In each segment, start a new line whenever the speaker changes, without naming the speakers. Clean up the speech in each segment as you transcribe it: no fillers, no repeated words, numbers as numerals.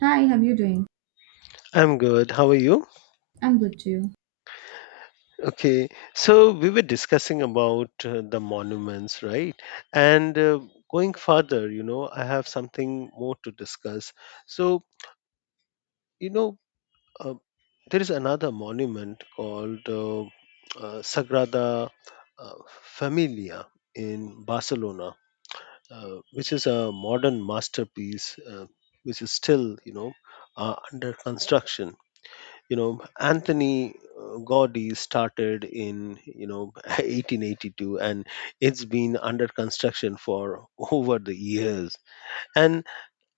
Hi, how you doing?
I'm good. How are you?
I'm good too.
Okay. So we were discussing about the monuments, right? And Going further, I have something more to discuss. So, you know, uh, there is another monument called Sagrada uh, Familia in Barcelona, which is a modern masterpiece, which is still, under construction, you know Anthony Gaudi started in 1882, and it's been under construction for over the years. And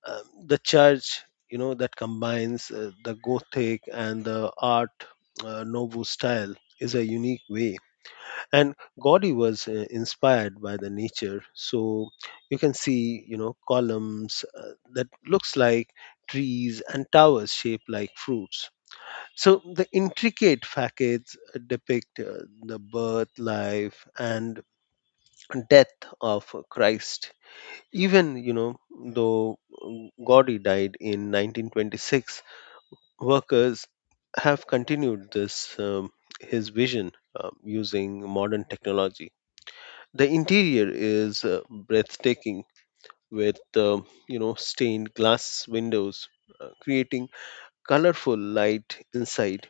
um, the church, that combines the Gothic and the art nouveau style, is a unique way. And Gaudi was inspired by the nature, so you can see columns that looks like trees, and towers shaped like fruits. So the intricate facades depict the birth, life, and death of Christ. Even though Gaudi died in 1926, workers have continued this his vision using modern technology. The interior is breathtaking, with stained glass windows, creating colorful light inside,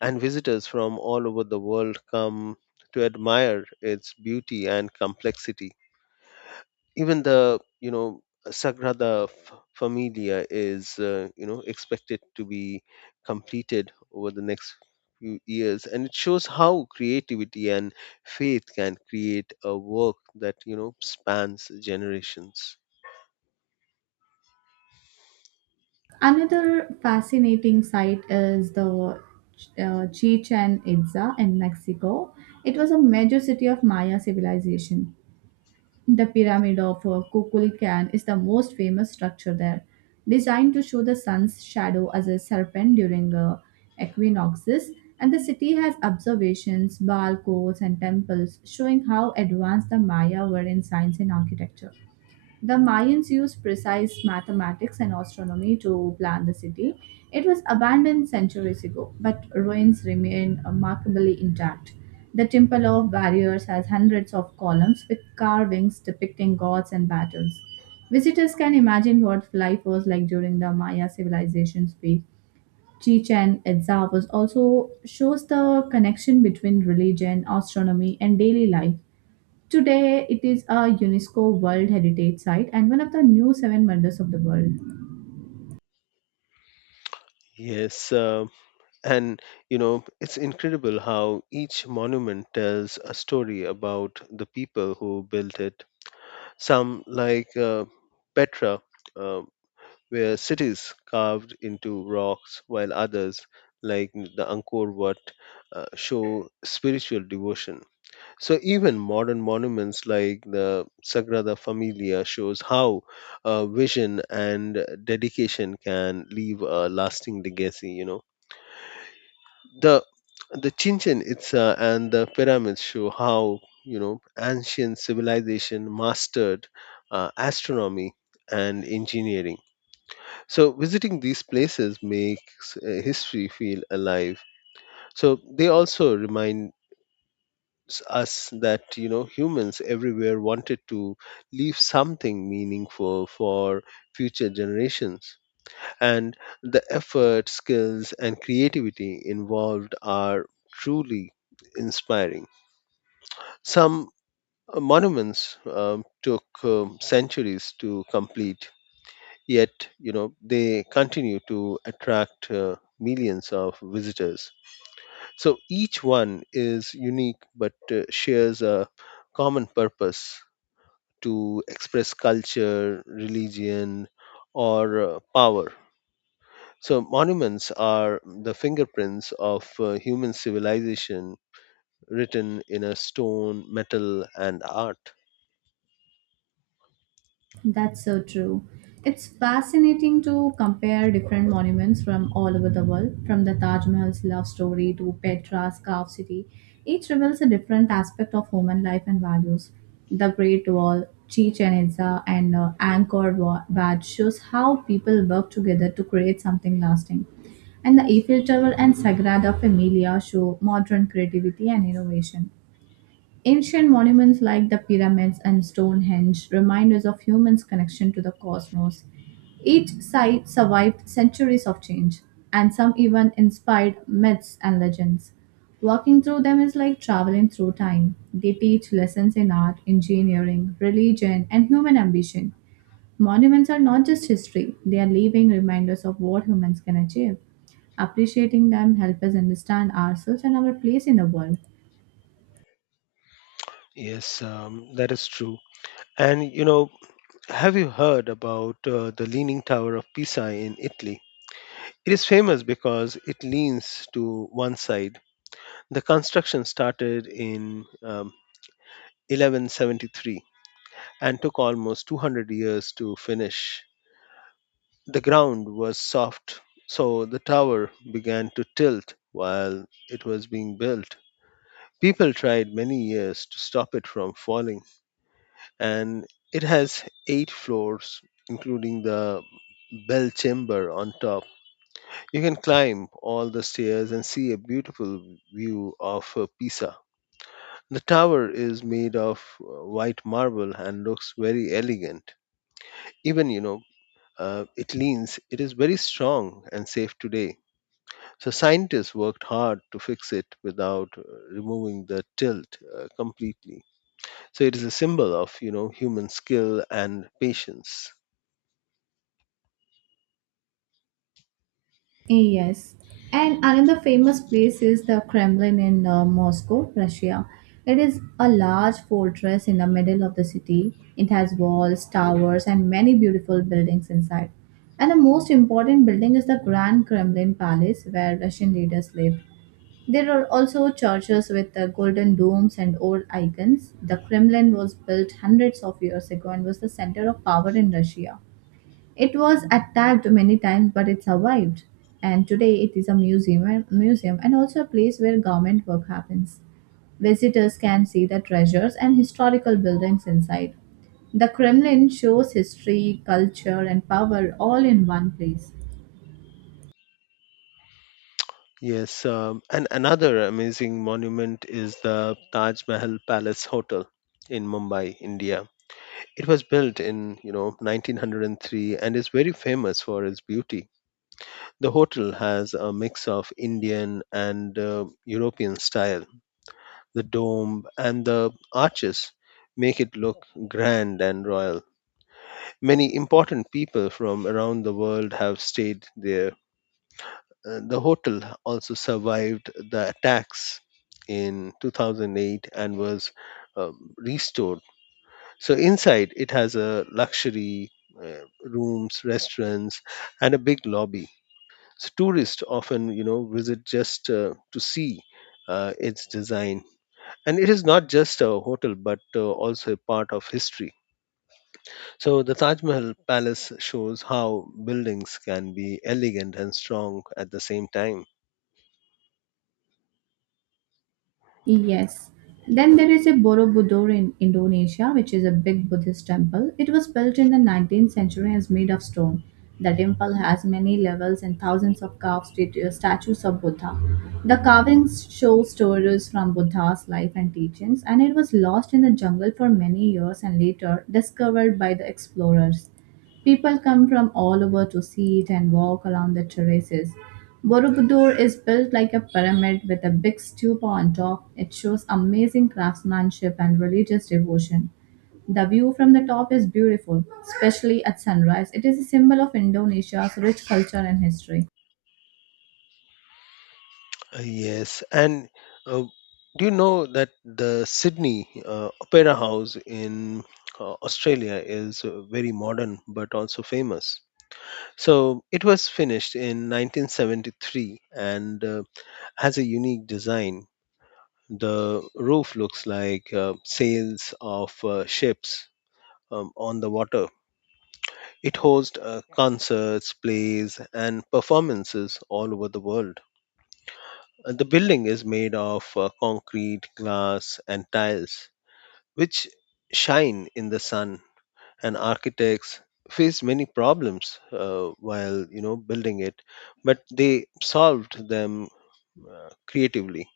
and visitors from all over the world come to admire its beauty and complexity. Even Sagrada Familia is, expected to be completed over the next few years, and it shows how creativity and faith can create a work that spans generations.
Another fascinating site is the Chichen Itza in Mexico. It was a major city of Maya civilization. The pyramid of Kukulcan is the most famous structure there, designed to show the sun's shadow as a serpent during equinoxes. And the city has observations, bar codes, and temples showing how advanced the Maya were in science and architecture. The Mayans used precise mathematics and astronomy to plan the city. It was abandoned centuries ago, but ruins remain remarkably intact. The Temple of Warriors has hundreds of columns with carvings depicting gods and battles. Visitors can imagine what life was like during the Maya civilization's peak. Chichen Itza was also shows the connection between religion, astronomy, and daily life. Today, it is a UNESCO World Heritage Site and one of the new seven wonders of the world.
Yes, and it's incredible how each monument tells a story about the people who built it. Some, like Petra, uh, were cities carved into rocks, while others, like the Angkor Wat, show spiritual devotion. So even modern monuments like the Sagrada Familia shows how vision and dedication can leave a lasting legacy. You know, the the Chichen Itza and the pyramids show how ancient civilization mastered astronomy and engineering. So visiting these places makes history feel alive. So they also remind us that humans everywhere wanted to leave something meaningful for future generations, and the effort, skills, and creativity involved are truly inspiring. Some monuments took centuries to complete, yet they continue to attract millions of visitors. So each one is unique, but shares a common purpose to express culture, religion, or power. So, monuments are the fingerprints of human civilization, written in a stone, metal, and art.
That's so true. It's fascinating to compare different monuments from all over the world, from the Taj Mahal's love story to Petra's Carved City. Each reveals a different aspect of human life and values. The Great Wall, Chichen Itza, and Wat shows how people work together to create something lasting. And the Eiffel Tower and Sagrada Familia show modern creativity and innovation. Ancient monuments like the pyramids and Stonehenge remind us of humans' connection to the cosmos. Each site survived centuries of change, and some even inspired myths and legends. Walking through them is like traveling through time. They teach lessons in art, engineering, religion, and human ambition. Monuments are not just history, they are living reminders of what humans can achieve. Appreciating them helps us understand ourselves and our place in the world.
Yes, that is true. And have you heard about the Leaning Tower of Pisa in Italy? It is famous because it leans to one side. The construction started in 1173 and took almost 200 years to finish. The ground was soft, so the tower began to tilt while it was being built. People tried many years to stop it from falling, and it has 8 floors, including the bell chamber on top. You can climb all the stairs and see a beautiful view of Pisa. The tower is made of white marble and looks very elegant. Even, it leans, it is very strong and safe today. So scientists worked hard to fix it without removing the tilt completely. So it is a symbol of human skill and patience.
Yes, and another famous place is the Kremlin in Moscow, Russia. It is a large fortress in the middle of the city. It has walls, towers, and many beautiful buildings inside. And the most important building is the Grand Kremlin Palace, where Russian leaders lived. There are also churches with golden domes and old icons. The Kremlin was built hundreds of years ago and was the center of power in Russia. It was attacked many times, but it survived. And today it is a museum and also a place where government work happens. Visitors can see the treasures and historical buildings inside. The Kremlin shows history, culture, and power all in one place.
Yes, and another amazing monument is the Taj Mahal Palace Hotel in Mumbai, India. It was built in 1903 and is very famous for its beauty. The hotel has a mix of Indian and European style. The dome and the arches make it look grand and royal. Many important people from around the world have stayed there. The hotel also survived the attacks in 2008 and was restored. So inside it has a luxury rooms, restaurants, and a big lobby. So tourists often, visit just to see its design. And it is not just a hotel, but also a part of history. So the Taj Mahal Palace shows how buildings can be elegant and strong at the same time.
Yes. Then there is a Borobudur in Indonesia, which is a big Buddhist temple. It was built in the 19th century and is made of stone. The temple has many levels and thousands of statues of Buddha. The carvings show stories from Buddha's life and teachings, and it was lost in the jungle for many years and later discovered by the explorers. People come from all over to see it and walk around the terraces. Borobudur is built like a pyramid with a big stupa on top. It shows amazing craftsmanship and religious devotion. The view from the top is beautiful, especially at sunrise. It is a symbol of Indonesia's rich culture and history.
Yes, and uh, do you know that the Sydney Opera House in Australia is very modern but also famous? So it was finished in 1973, and has a unique design. The roof looks like sails of ships on the water. It hosts concerts, plays, and performances all over the world. And the building is made of concrete, glass, and tiles, which shine in the sun. And architects faced many problems while building it, but they solved them creatively.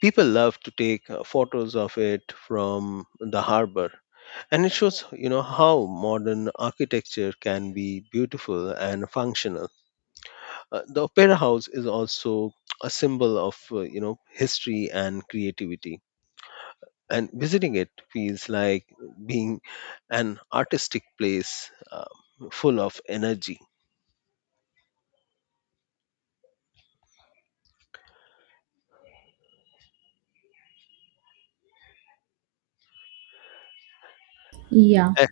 People love to take photos of it from the harbor. And it shows, how modern architecture can be beautiful and functional. The opera house is also a symbol of, history and creativity. And visiting it feels like being an artistic place full of energy.
Yeah.
And,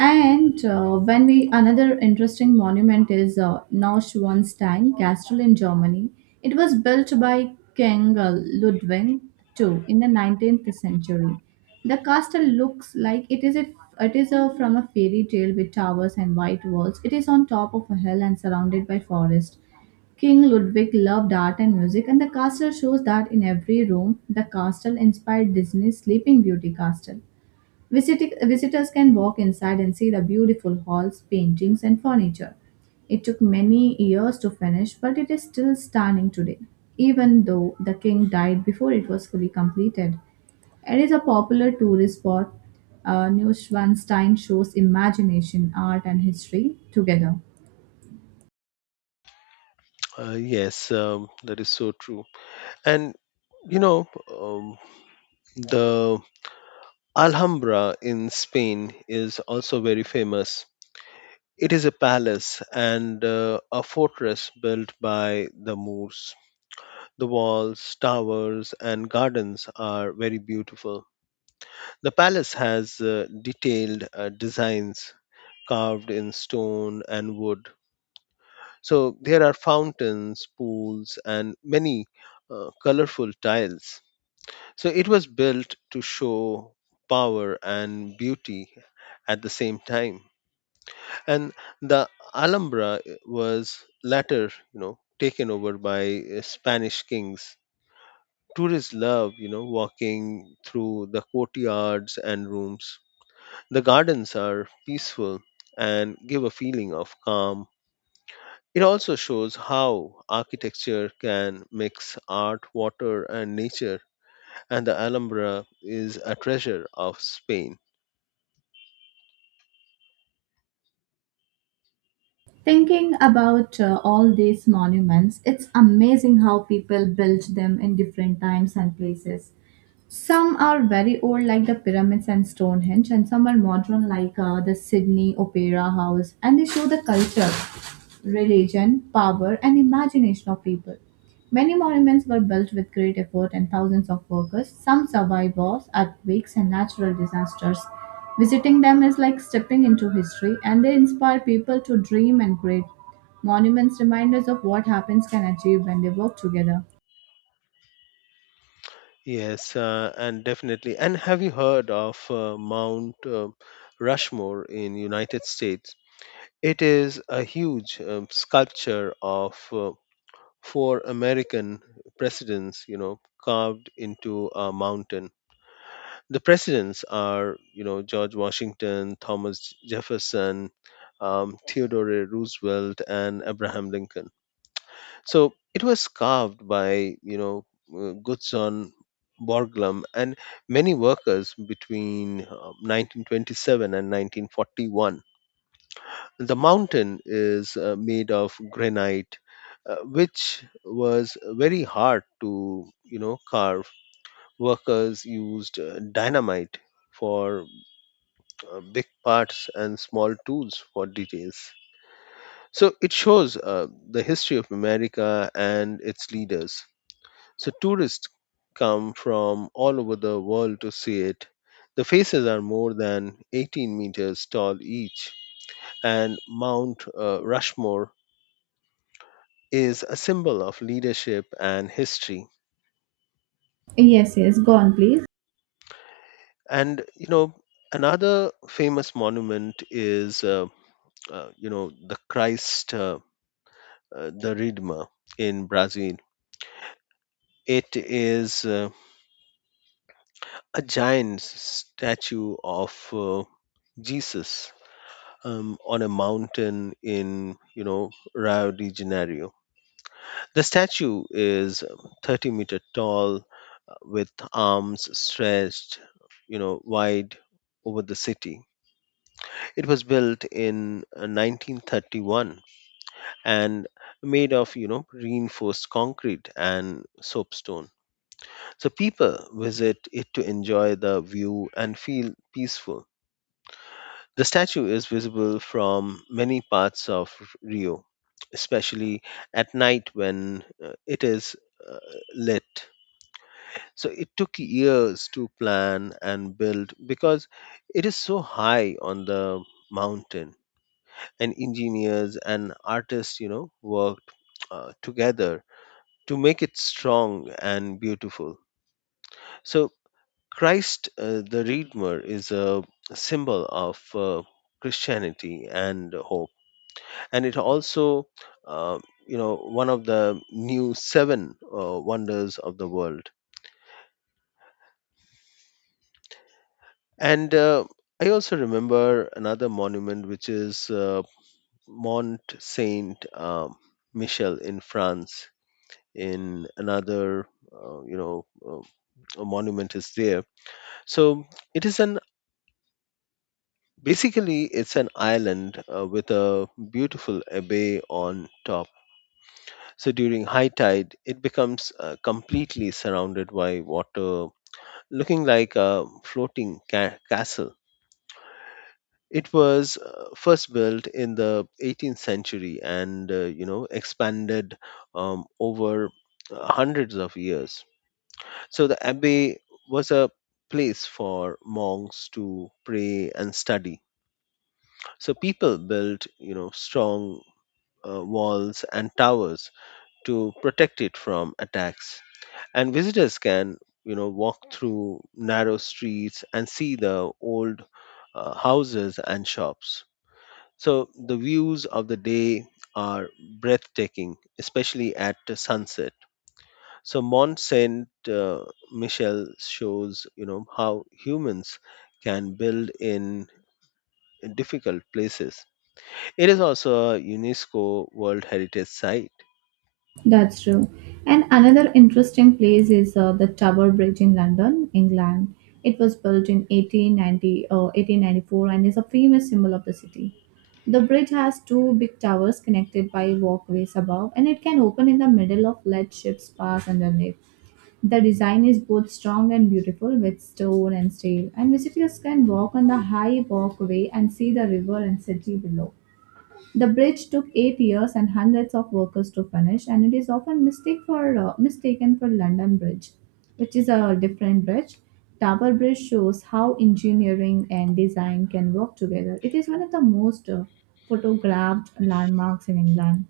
And when we Another interesting monument is Neuschwanstein Castle in Germany. It was built by King Ludwig II in the 19th century. The castle looks like it is, from a fairy tale with towers and white walls. It is on top of a hill and surrounded by forest. King Ludwig loved art and music, and the castle shows that in every room, the castle inspired Disney's Sleeping Beauty castle. Visitors can walk inside and see the beautiful halls, paintings, and furniture. It took many years to finish, but it is still stunning today, even though the king died before it was fully completed. It is a popular tourist spot. Neuschwanstein shows imagination, art, and history together.
yes, that is so true. And you know, um, the Alhambra in Spain is also very famous. It is a palace and a fortress built by the Moors. The walls, towers, and gardens are very beautiful. The palace has detailed designs carved in stone and wood. So there are fountains, pools, and many colorful tiles. So it was built to show power and beauty at the same time. And the Alhambra was later taken over by Spanish kings. Tourists love walking through the courtyards and rooms. The gardens are peaceful and give a feeling of calm. It also shows how architecture can mix art, water, and nature. And the Alhambra is a treasure of Spain.
Thinking about all these monuments, it's amazing how people built them in different times and places. Some are very old, like the pyramids and Stonehenge, and some are modern, like the Sydney Opera House, and they show the culture, religion, power, and imagination of people. Many monuments were built with great effort and thousands of workers. Some survive wars, earthquakes, and natural disasters. Visiting them is like stepping into history, and they inspire people to dream and create. Monuments remind us of what happens can achieve when they work together.
Yes, and definitely. And have you heard of Mount Rushmore in United States? It is a huge sculpture of four American presidents, carved into a mountain. The presidents are, you know, George Washington, Thomas Jefferson, Theodore Roosevelt, and Abraham Lincoln. So it was carved by, Gutzon Borglum and many workers between 1927 and 1941. The mountain is made of granite, which was very hard to, carve. Workers used dynamite for big parts and small tools for details. So it shows the history of America and its leaders. So tourists come from all over the world to see it. The faces are more than 18 meters tall each, and Mount Rushmore is a symbol of leadership and history.
Yes, yes, go on, please.
And another famous monument is the Christ, the Redeemer in Brazil. It is a giant statue of Jesus on a mountain in Rio de Janeiro. The statue is 30-meter tall with arms stretched wide over the city. It was built in 1931 and made of reinforced concrete and soapstone. So people visit it to enjoy the view and feel peaceful. The statue is visible from many parts of Rio, especially at night when it is uh, lit. So it took years to plan and build because it is so high on the mountain. And engineers and artists, worked together to make it strong and beautiful. So Christ the Redeemer is a symbol of Christianity and hope, and it also uh, one of the new seven wonders of the world. And I also remember another monument, which is Mont Saint Michel in France. In another you know uh, a monument is there So it is an, basically it's an island with a beautiful bay on top. So during high tide, it becomes completely surrounded by water, looking like a floating castle. It was first built in the 18th century and expanded over hundreds of years. So the abbey was a place for monks to pray and study. So people built strong walls and towers to protect it from attacks. And visitors can walk through narrow streets and see the old houses and shops. So the views of the day are breathtaking, especially at the sunset. So Mont Saint Michel shows how humans can build in difficult places. It is also a UNESCO World Heritage Site.
That's true. And another interesting place is the Tower Bridge in London, England. It was built in 1894 and is a famous symbol of the city. The bridge has two big towers connected by walkways above, and it can open in the middle of let ships pass underneath. The design is both strong and beautiful with stone and steel, and visitors can walk on the high walkway and see the river and city below. The bridge took 8 years and hundreds of workers to finish, and it is often mistaken for London Bridge, which is a different bridge. Tower Bridge shows how engineering and design can work together. It is one of the most photographed landmarks in England.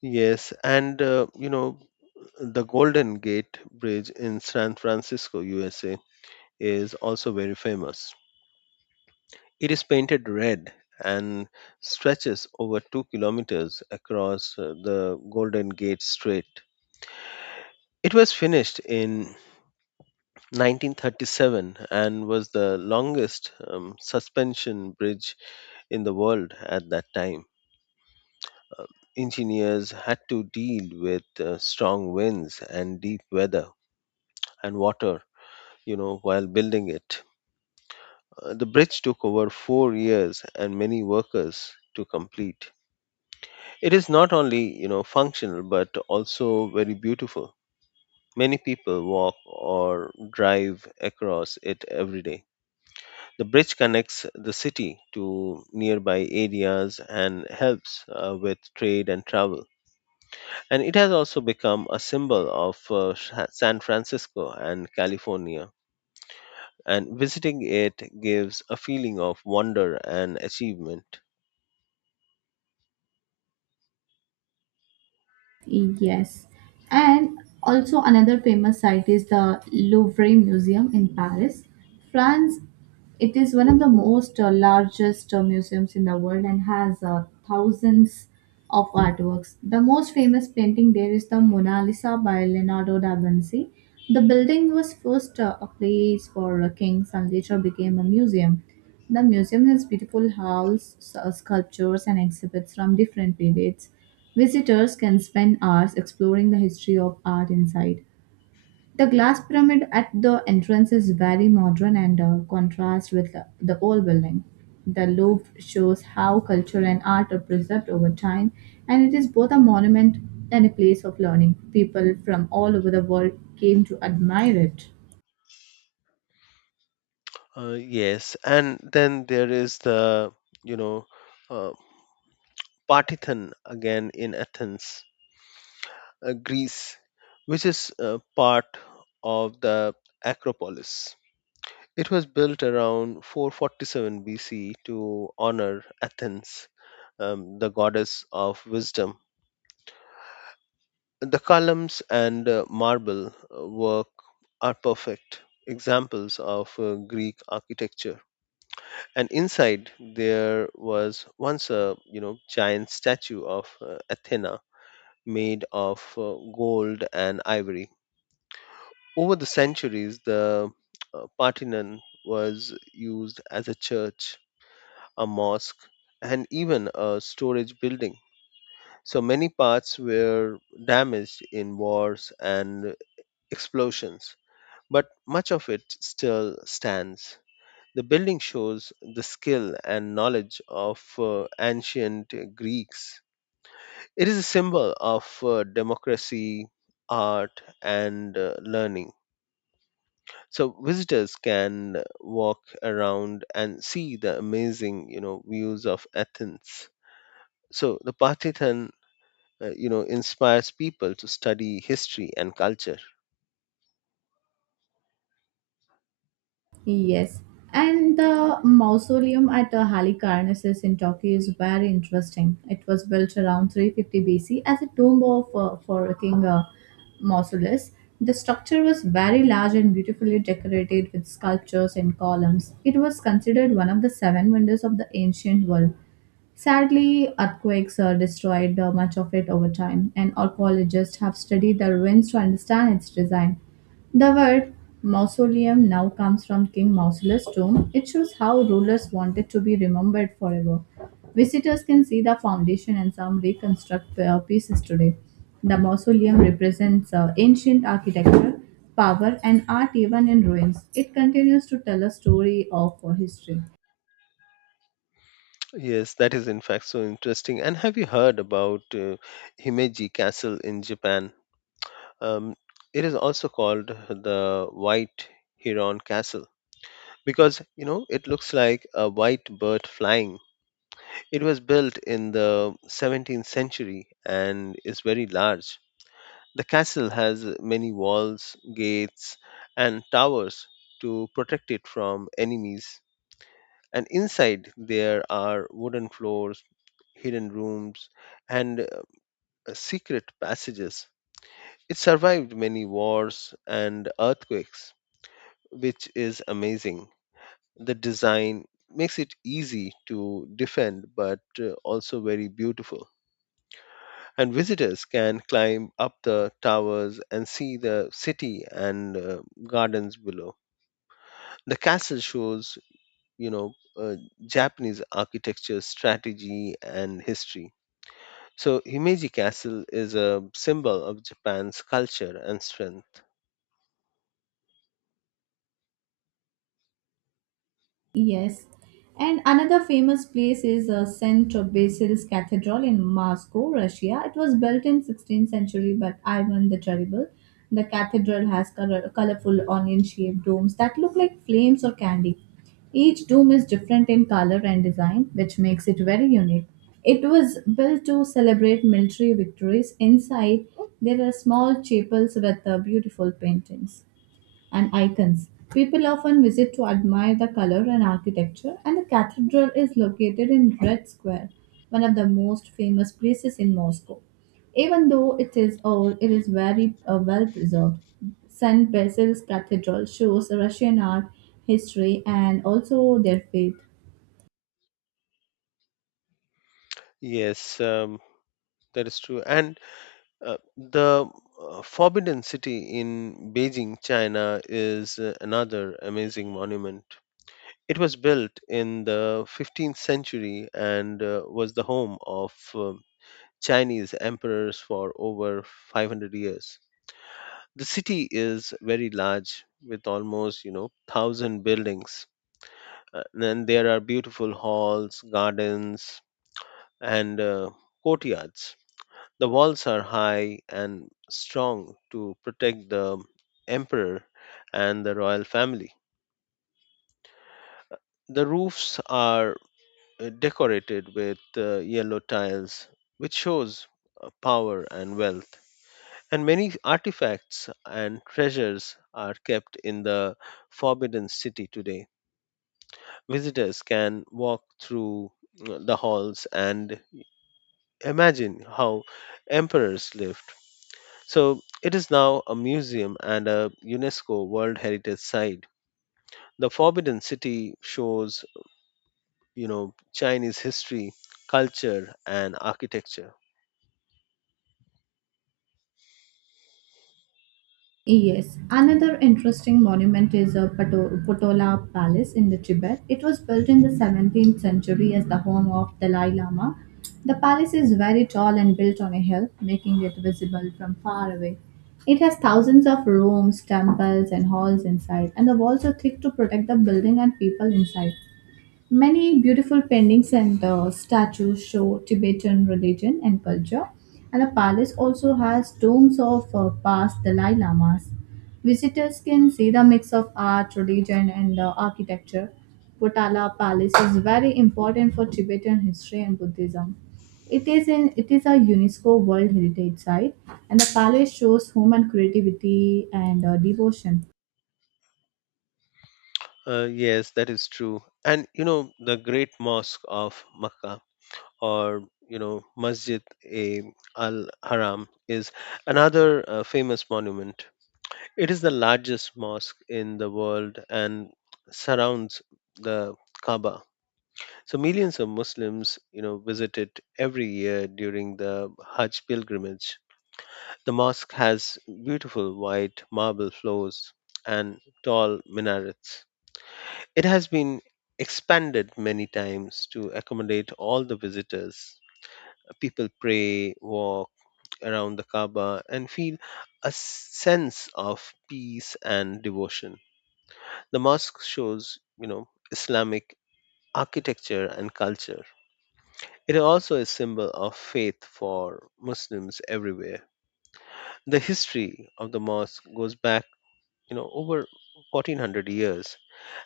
Yes, and the Golden Gate Bridge in San Francisco, USA, is also very famous. It is painted red and stretches over 2 kilometers across the Golden Gate Strait. It was finished in 1937 and was the longest suspension bridge in the world at that time. Engineers had to deal with strong winds and deep weather and water, while building it. The bridge took over 4 years and many workers to complete. It is not only functional but also very beautiful. Many people walk or drive across it every day. The bridge connects the city to nearby areas and helps with trade and travel. And it has also become a symbol of San Francisco and California. And visiting it gives a feeling of wonder and achievement.
Yes. And also another famous site is the Louvre Museum in Paris, France. It is one of the most largest museums in the world and has thousands of artworks. The most famous painting there is the Mona Lisa by Leonardo da Vinci. The building was first a place for kings and later became a museum. The museum has beautiful halls, sculptures, and exhibits from different periods. Visitors can spend hours exploring the history of art inside. The glass pyramid at the entrance is very modern and contrasts with the old building. The Louvre shows how culture and art are preserved over time, and it is both a monument and a place of learning. People from all over the world came to admire it.
Yes, and then there is the you know uh, Partithan again in Athens, Greece, which is part of the Acropolis. It was built around 447 BC to honor Athens, the goddess of wisdom. The columns and marble work are perfect examples of Greek architecture. And inside there was once a giant statue of athena made of gold and ivory. Over the centuries, the parthenon was used as a church, a mosque, and even a storage building. So many parts were damaged in wars and explosions, but much of it still stands. The building shows the skill and knowledge of ancient Greeks. It is a symbol of democracy, art, and learning. So visitors can walk around and see the amazing, views of Athens. So the Partithan inspires people to study history and culture.
Yes, and the mausoleum at Halicarnassus in Turkey is very interesting. It was built around 350 BC as a tomb of for King Mausolus. The structure was very large and beautifully decorated with sculptures and columns. It was considered one of the seven wonders of the ancient world. Sadly, earthquakes destroyed much of it over time, and archaeologists have studied the ruins to understand its design. The word mausoleum now comes from King Mausoleus' tomb. It shows how rulers wanted to be remembered forever. Visitors can see the foundation and some reconstruct pieces today. The mausoleum represents ancient architecture, power, and art even in ruins. It continues to tell a story of history.
Yes, that is in fact so interesting. And have you heard about Himeji Castle in Japan? Um, it is also called the White Heron Castle because it looks like a white bird flying. It was built in the 17th century and is very large. The castle has many walls, gates, and towers to protect it from enemies. And inside there are wooden floors, hidden rooms, and secret passages. It survived many wars and earthquakes, which is amazing. The design makes it easy to defend, but also very beautiful. And visitors can climb up the towers and see the city and gardens below. The castle shows, you know, uh, Japanese architecture, strategy, and history. So Himeji Castle is a symbol of Japan's culture and strength.
Yes. And another famous place is St. Basil's Cathedral in Moscow, Russia. It was built in 16th century by Ivan the Terrible. The cathedral has colorful onion-shaped domes that look like flames or candy. Each dome is different in color and design, which makes it very unique. It was built to celebrate military victories. Inside, there are small chapels with beautiful paintings and icons. People often visit to admire the color and architecture, and the cathedral is located in Red Square, one of the most famous places in Moscow. Even though it is old, it is very well preserved. St. Basil's Cathedral shows Russian art, history, and also their faith.
Yes, that is true. And the Forbidden City in Beijing, China is another amazing monument. It was built in the 15th century and was the home of Chinese emperors for over 500 years. The city is very large with almost, 1000 buildings. And then there are beautiful halls, gardens, and courtyards. The walls are high and strong to protect the emperor and the royal family. The roofs are decorated with yellow tiles, which shows power and wealth. And many artifacts and treasures are kept in the Forbidden City today. Visitors can walk through the halls and imagine how emperors lived. So it is now a museum and a UNESCO World Heritage Site. The Forbidden City shows, Chinese history, culture, and architecture.
Yes, another interesting monument is a Potola Palace in the Tibet. It was built in the 17th century as the home of Dalai Lama. The palace is very tall and built on a hill, making it visible from far away. It has thousands of rooms, temples, and halls inside, and the walls are thick to protect the building and people inside. Many beautiful paintings and statues show Tibetan religion and culture, and the palace also has tombs of past Dalai Lamas. Visitors can see the mix of art, religion, and architecture. Potala Palace is very important for Tibetan history and Buddhism. It is a UNESCO World Heritage Site, and the palace shows human creativity and devotion.
Yes, that is true. And the Great Mosque of Makkah, or Masjid e Al Haram, is another famous monument. It is the largest mosque in the world and surrounds the Kaaba. So millions of Muslims, visit it every year during the Hajj pilgrimage. The mosque has beautiful white marble floors and tall minarets. It has been expanded many times to accommodate all the visitors. People pray, walk around the Kaaba, and feel a sense of peace and devotion. The mosque shows, Islamic architecture and culture. It is also a symbol of faith for Muslims everywhere. The history of the mosque goes back, over 1400 years,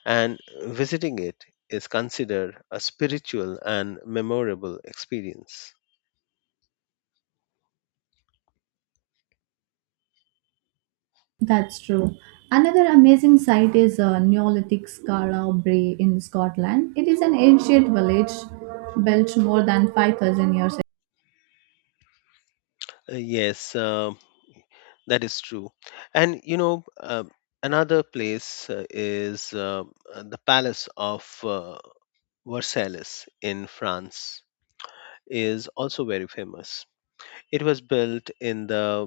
and visiting it is considered a spiritual and memorable experience.
That's true. Another amazing site is Neolithic Scarabray in Scotland. It is an ancient village built more than 5,000 years ago.
Yes, that is true. And another place is the Palace of Versailles in France is also very famous. It was built in the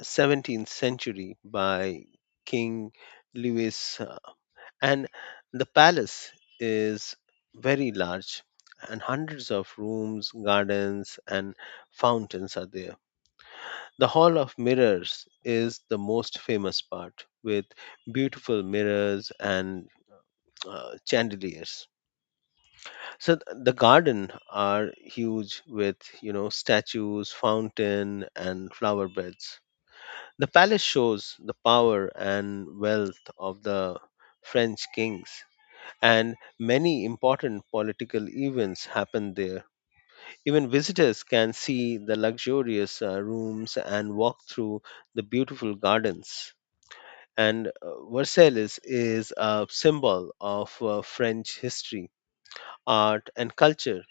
17th century by King Louis, and the palace is very large, and hundreds of rooms, gardens, and fountains are there. The Hall of Mirrors is the most famous part, with beautiful mirrors and chandeliers. So the garden are huge with statues, fountain, and flower beds. The palace shows the power and wealth of the French kings, and many important political events happen there. Even visitors can see the luxurious rooms and walk through the beautiful gardens. And Versailles is a symbol of French history, art, and culture.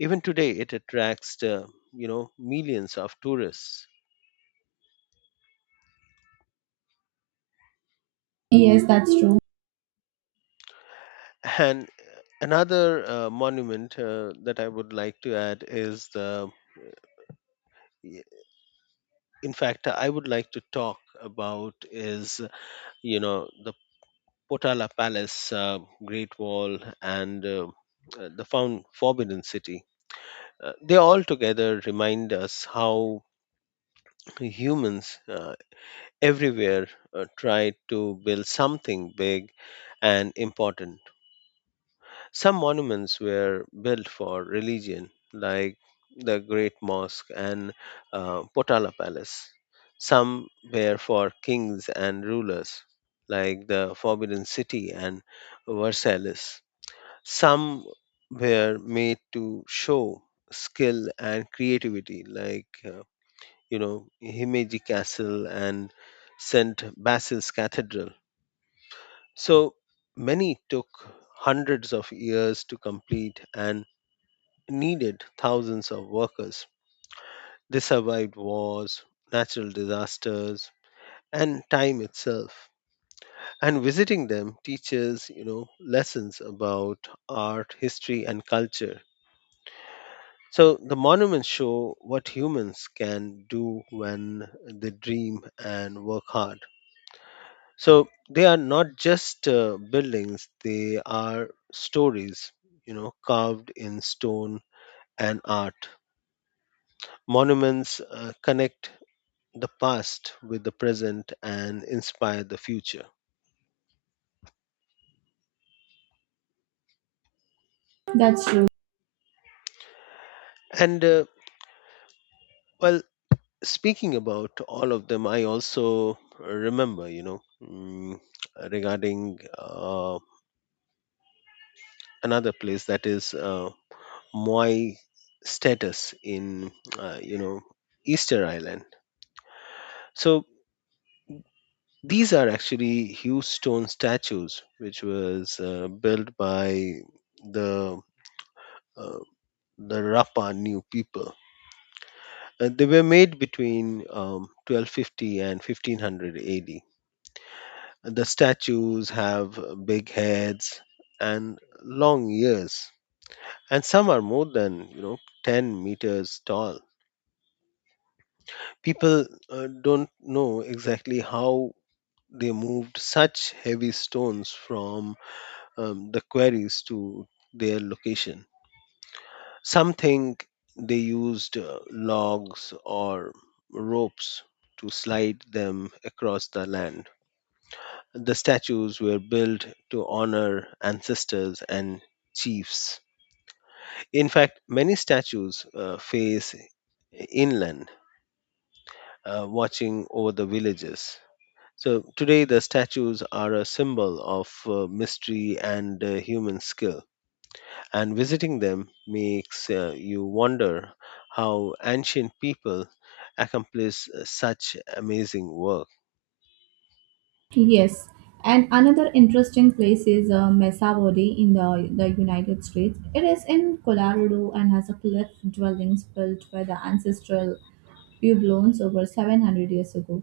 Even today, it attracts, millions of tourists.
Yes, that's true.
And another monument that I would like to add is y- in fact, I would like to talk about is, the Potala Palace, Great Wall, and the Found Forbidden City. They all together remind us how humans everywhere try to build something big and important. Some monuments were built for religion, like the Great Mosque and Potala Palace. Some were for kings and rulers, like the Forbidden City and Versailles. Some were made to show skill and creativity, like, Himeji Castle and St. Basil's Cathedral. So many took hundreds of years to complete and needed thousands of workers. They survived wars, natural disasters, and time itself. And visiting them teaches, lessons about art, history, and culture. So the monuments show what humans can do when they dream and work hard. So they are not just buildings; they are stories, carved in stone and art. Monuments connect the past with the present and inspire the future.
That's true.
And well, speaking about all of them, I also remember, regarding another place that is Moai status in, uh, you know, Easter Island. So these are actually huge stone statues, which was built by the uh, the Rapa New people. They were made between 1250 and 1500 AD. The statues have big heads and long ears, and some are more than 10 meters tall. People don't know exactly how they moved such heavy stones from the quarries to their location. Some think they used logs or ropes to slide them across the land. The statues were built to honor ancestors and chiefs. In fact, many statues face inland, watching over the villages. So today, the statues are a symbol of mystery and human skill, and visiting them makes you wonder how ancient people accomplish such amazing work.
Yes. And another interesting place is Mesavodi in the United States. It is in Colorado and has a cliff dwellings built by the ancestral pueblones over 700 years ago.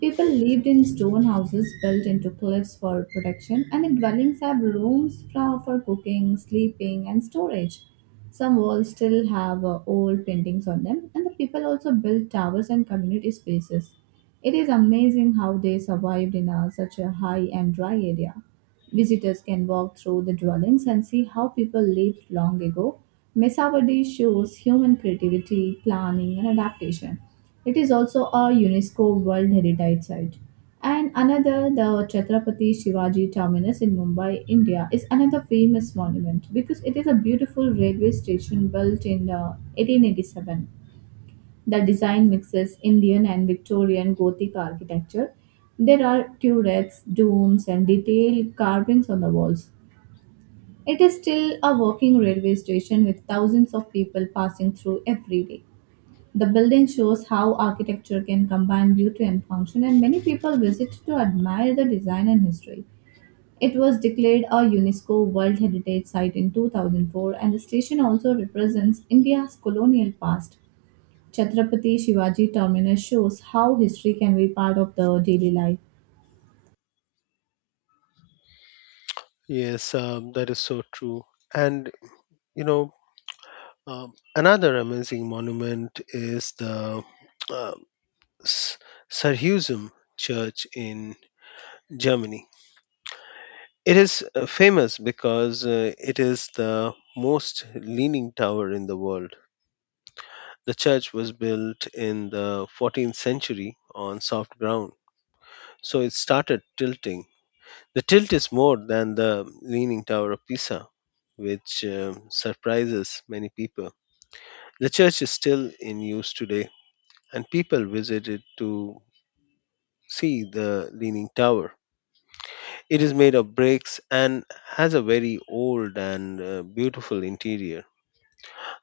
People lived in stone houses built into cliffs for protection, and the dwellings have rooms for cooking, sleeping, and storage. Some walls still have old paintings on them, and the people also built towers and community spaces. It is amazing how they survived in a, such a high and dry area. Visitors can walk through the dwellings and see how people lived long ago. Mesawadi shows human creativity, planning, and adaptation. It is also a UNESCO World Heritage Site. And another, the Chhatrapati Shivaji Terminus in Mumbai, India, is another famous monument because it is a beautiful railway station built in 1887. The design mixes Indian and Victorian Gothic architecture. There are turrets, domes, and detailed carvings on the walls. It is still a working railway station with thousands of people passing through every day. The building shows how architecture can combine beauty and function, and many people visit to admire the design and history. It was declared a UNESCO World Heritage Site in 2004, and the station also represents India's colonial past. Chhatrapati Shivaji Terminus shows how history can be part of the daily life.
Yes, that is so true. And you know, another amazing monument is the uh, S- Sarhusum Church in Germany. It is famous because it is the most leaning tower in the world. The church was built in the 14th century on soft ground, so it started tilting. The tilt is more than the Leaning Tower of Pisa, which surprises many people. The church is still in use today, and people visit it to see the Leaning Tower. It is made of bricks and has a very old and beautiful interior.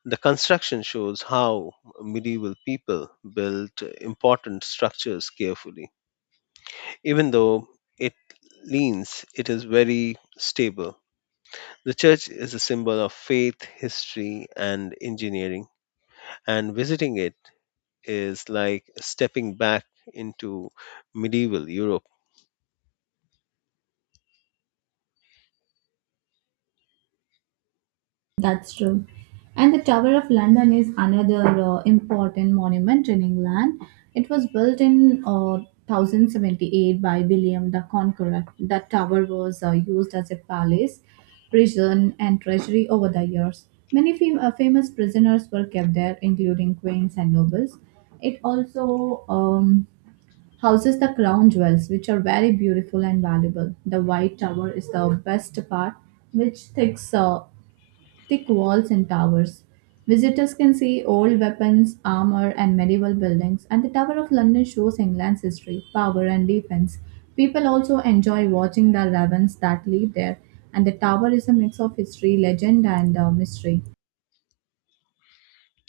The construction shows how medieval people built important structures carefully. Even though it leans, it is very stable. The church is a symbol of faith, history, and engineering, and visiting it is like stepping back into medieval Europe.
That's true. And the Tower of London is another important monument in England. It was built in 1078 by William the Conqueror. The tower was used as a palace, prison, and treasury over the years. Many famous prisoners were kept there, including queens and nobles. It also houses the crown jewels, which are very beautiful and valuable. The White Tower is the best part, which thicks thick walls and towers. Visitors can see old weapons, armor, and medieval buildings, and the Tower of London shows England's history, power, and defense. People also enjoy watching the ravens that live there, and the tower is a mix of history, legend, and mystery.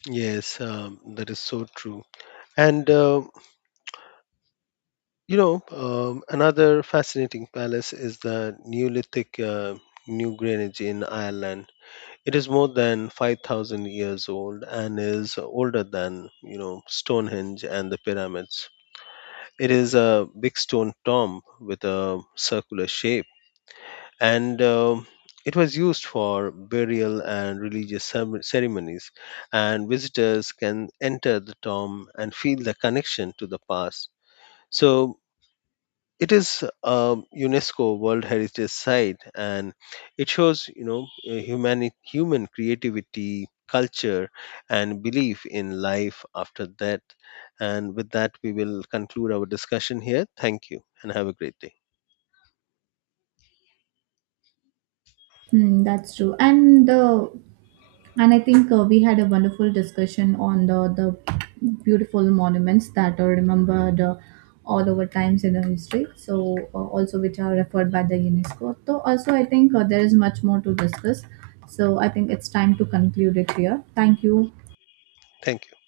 Yes, that is so true. And another fascinating palace is the Neolithic New Greenwich in Ireland. It is more than 5,000 years old and is older than Stonehenge and the pyramids. It is a big stone tomb with a circular shape, and it was used for burial and religious ceremonies. And visitors can enter the tomb and feel the connection to the past. So it is a UNESCO World Heritage Site, and it shows, human creativity, culture, and belief in life after death. And with that we will conclude our discussion here. Thank you and have a great day.
Hmm, that's true. And I think we had a wonderful discussion on the beautiful monuments that are remembered all over times in the history. So also which are referred by the UNESCO. So also I think there is much more to discuss. So I think it's time to conclude it here. Thank you.
Thank you.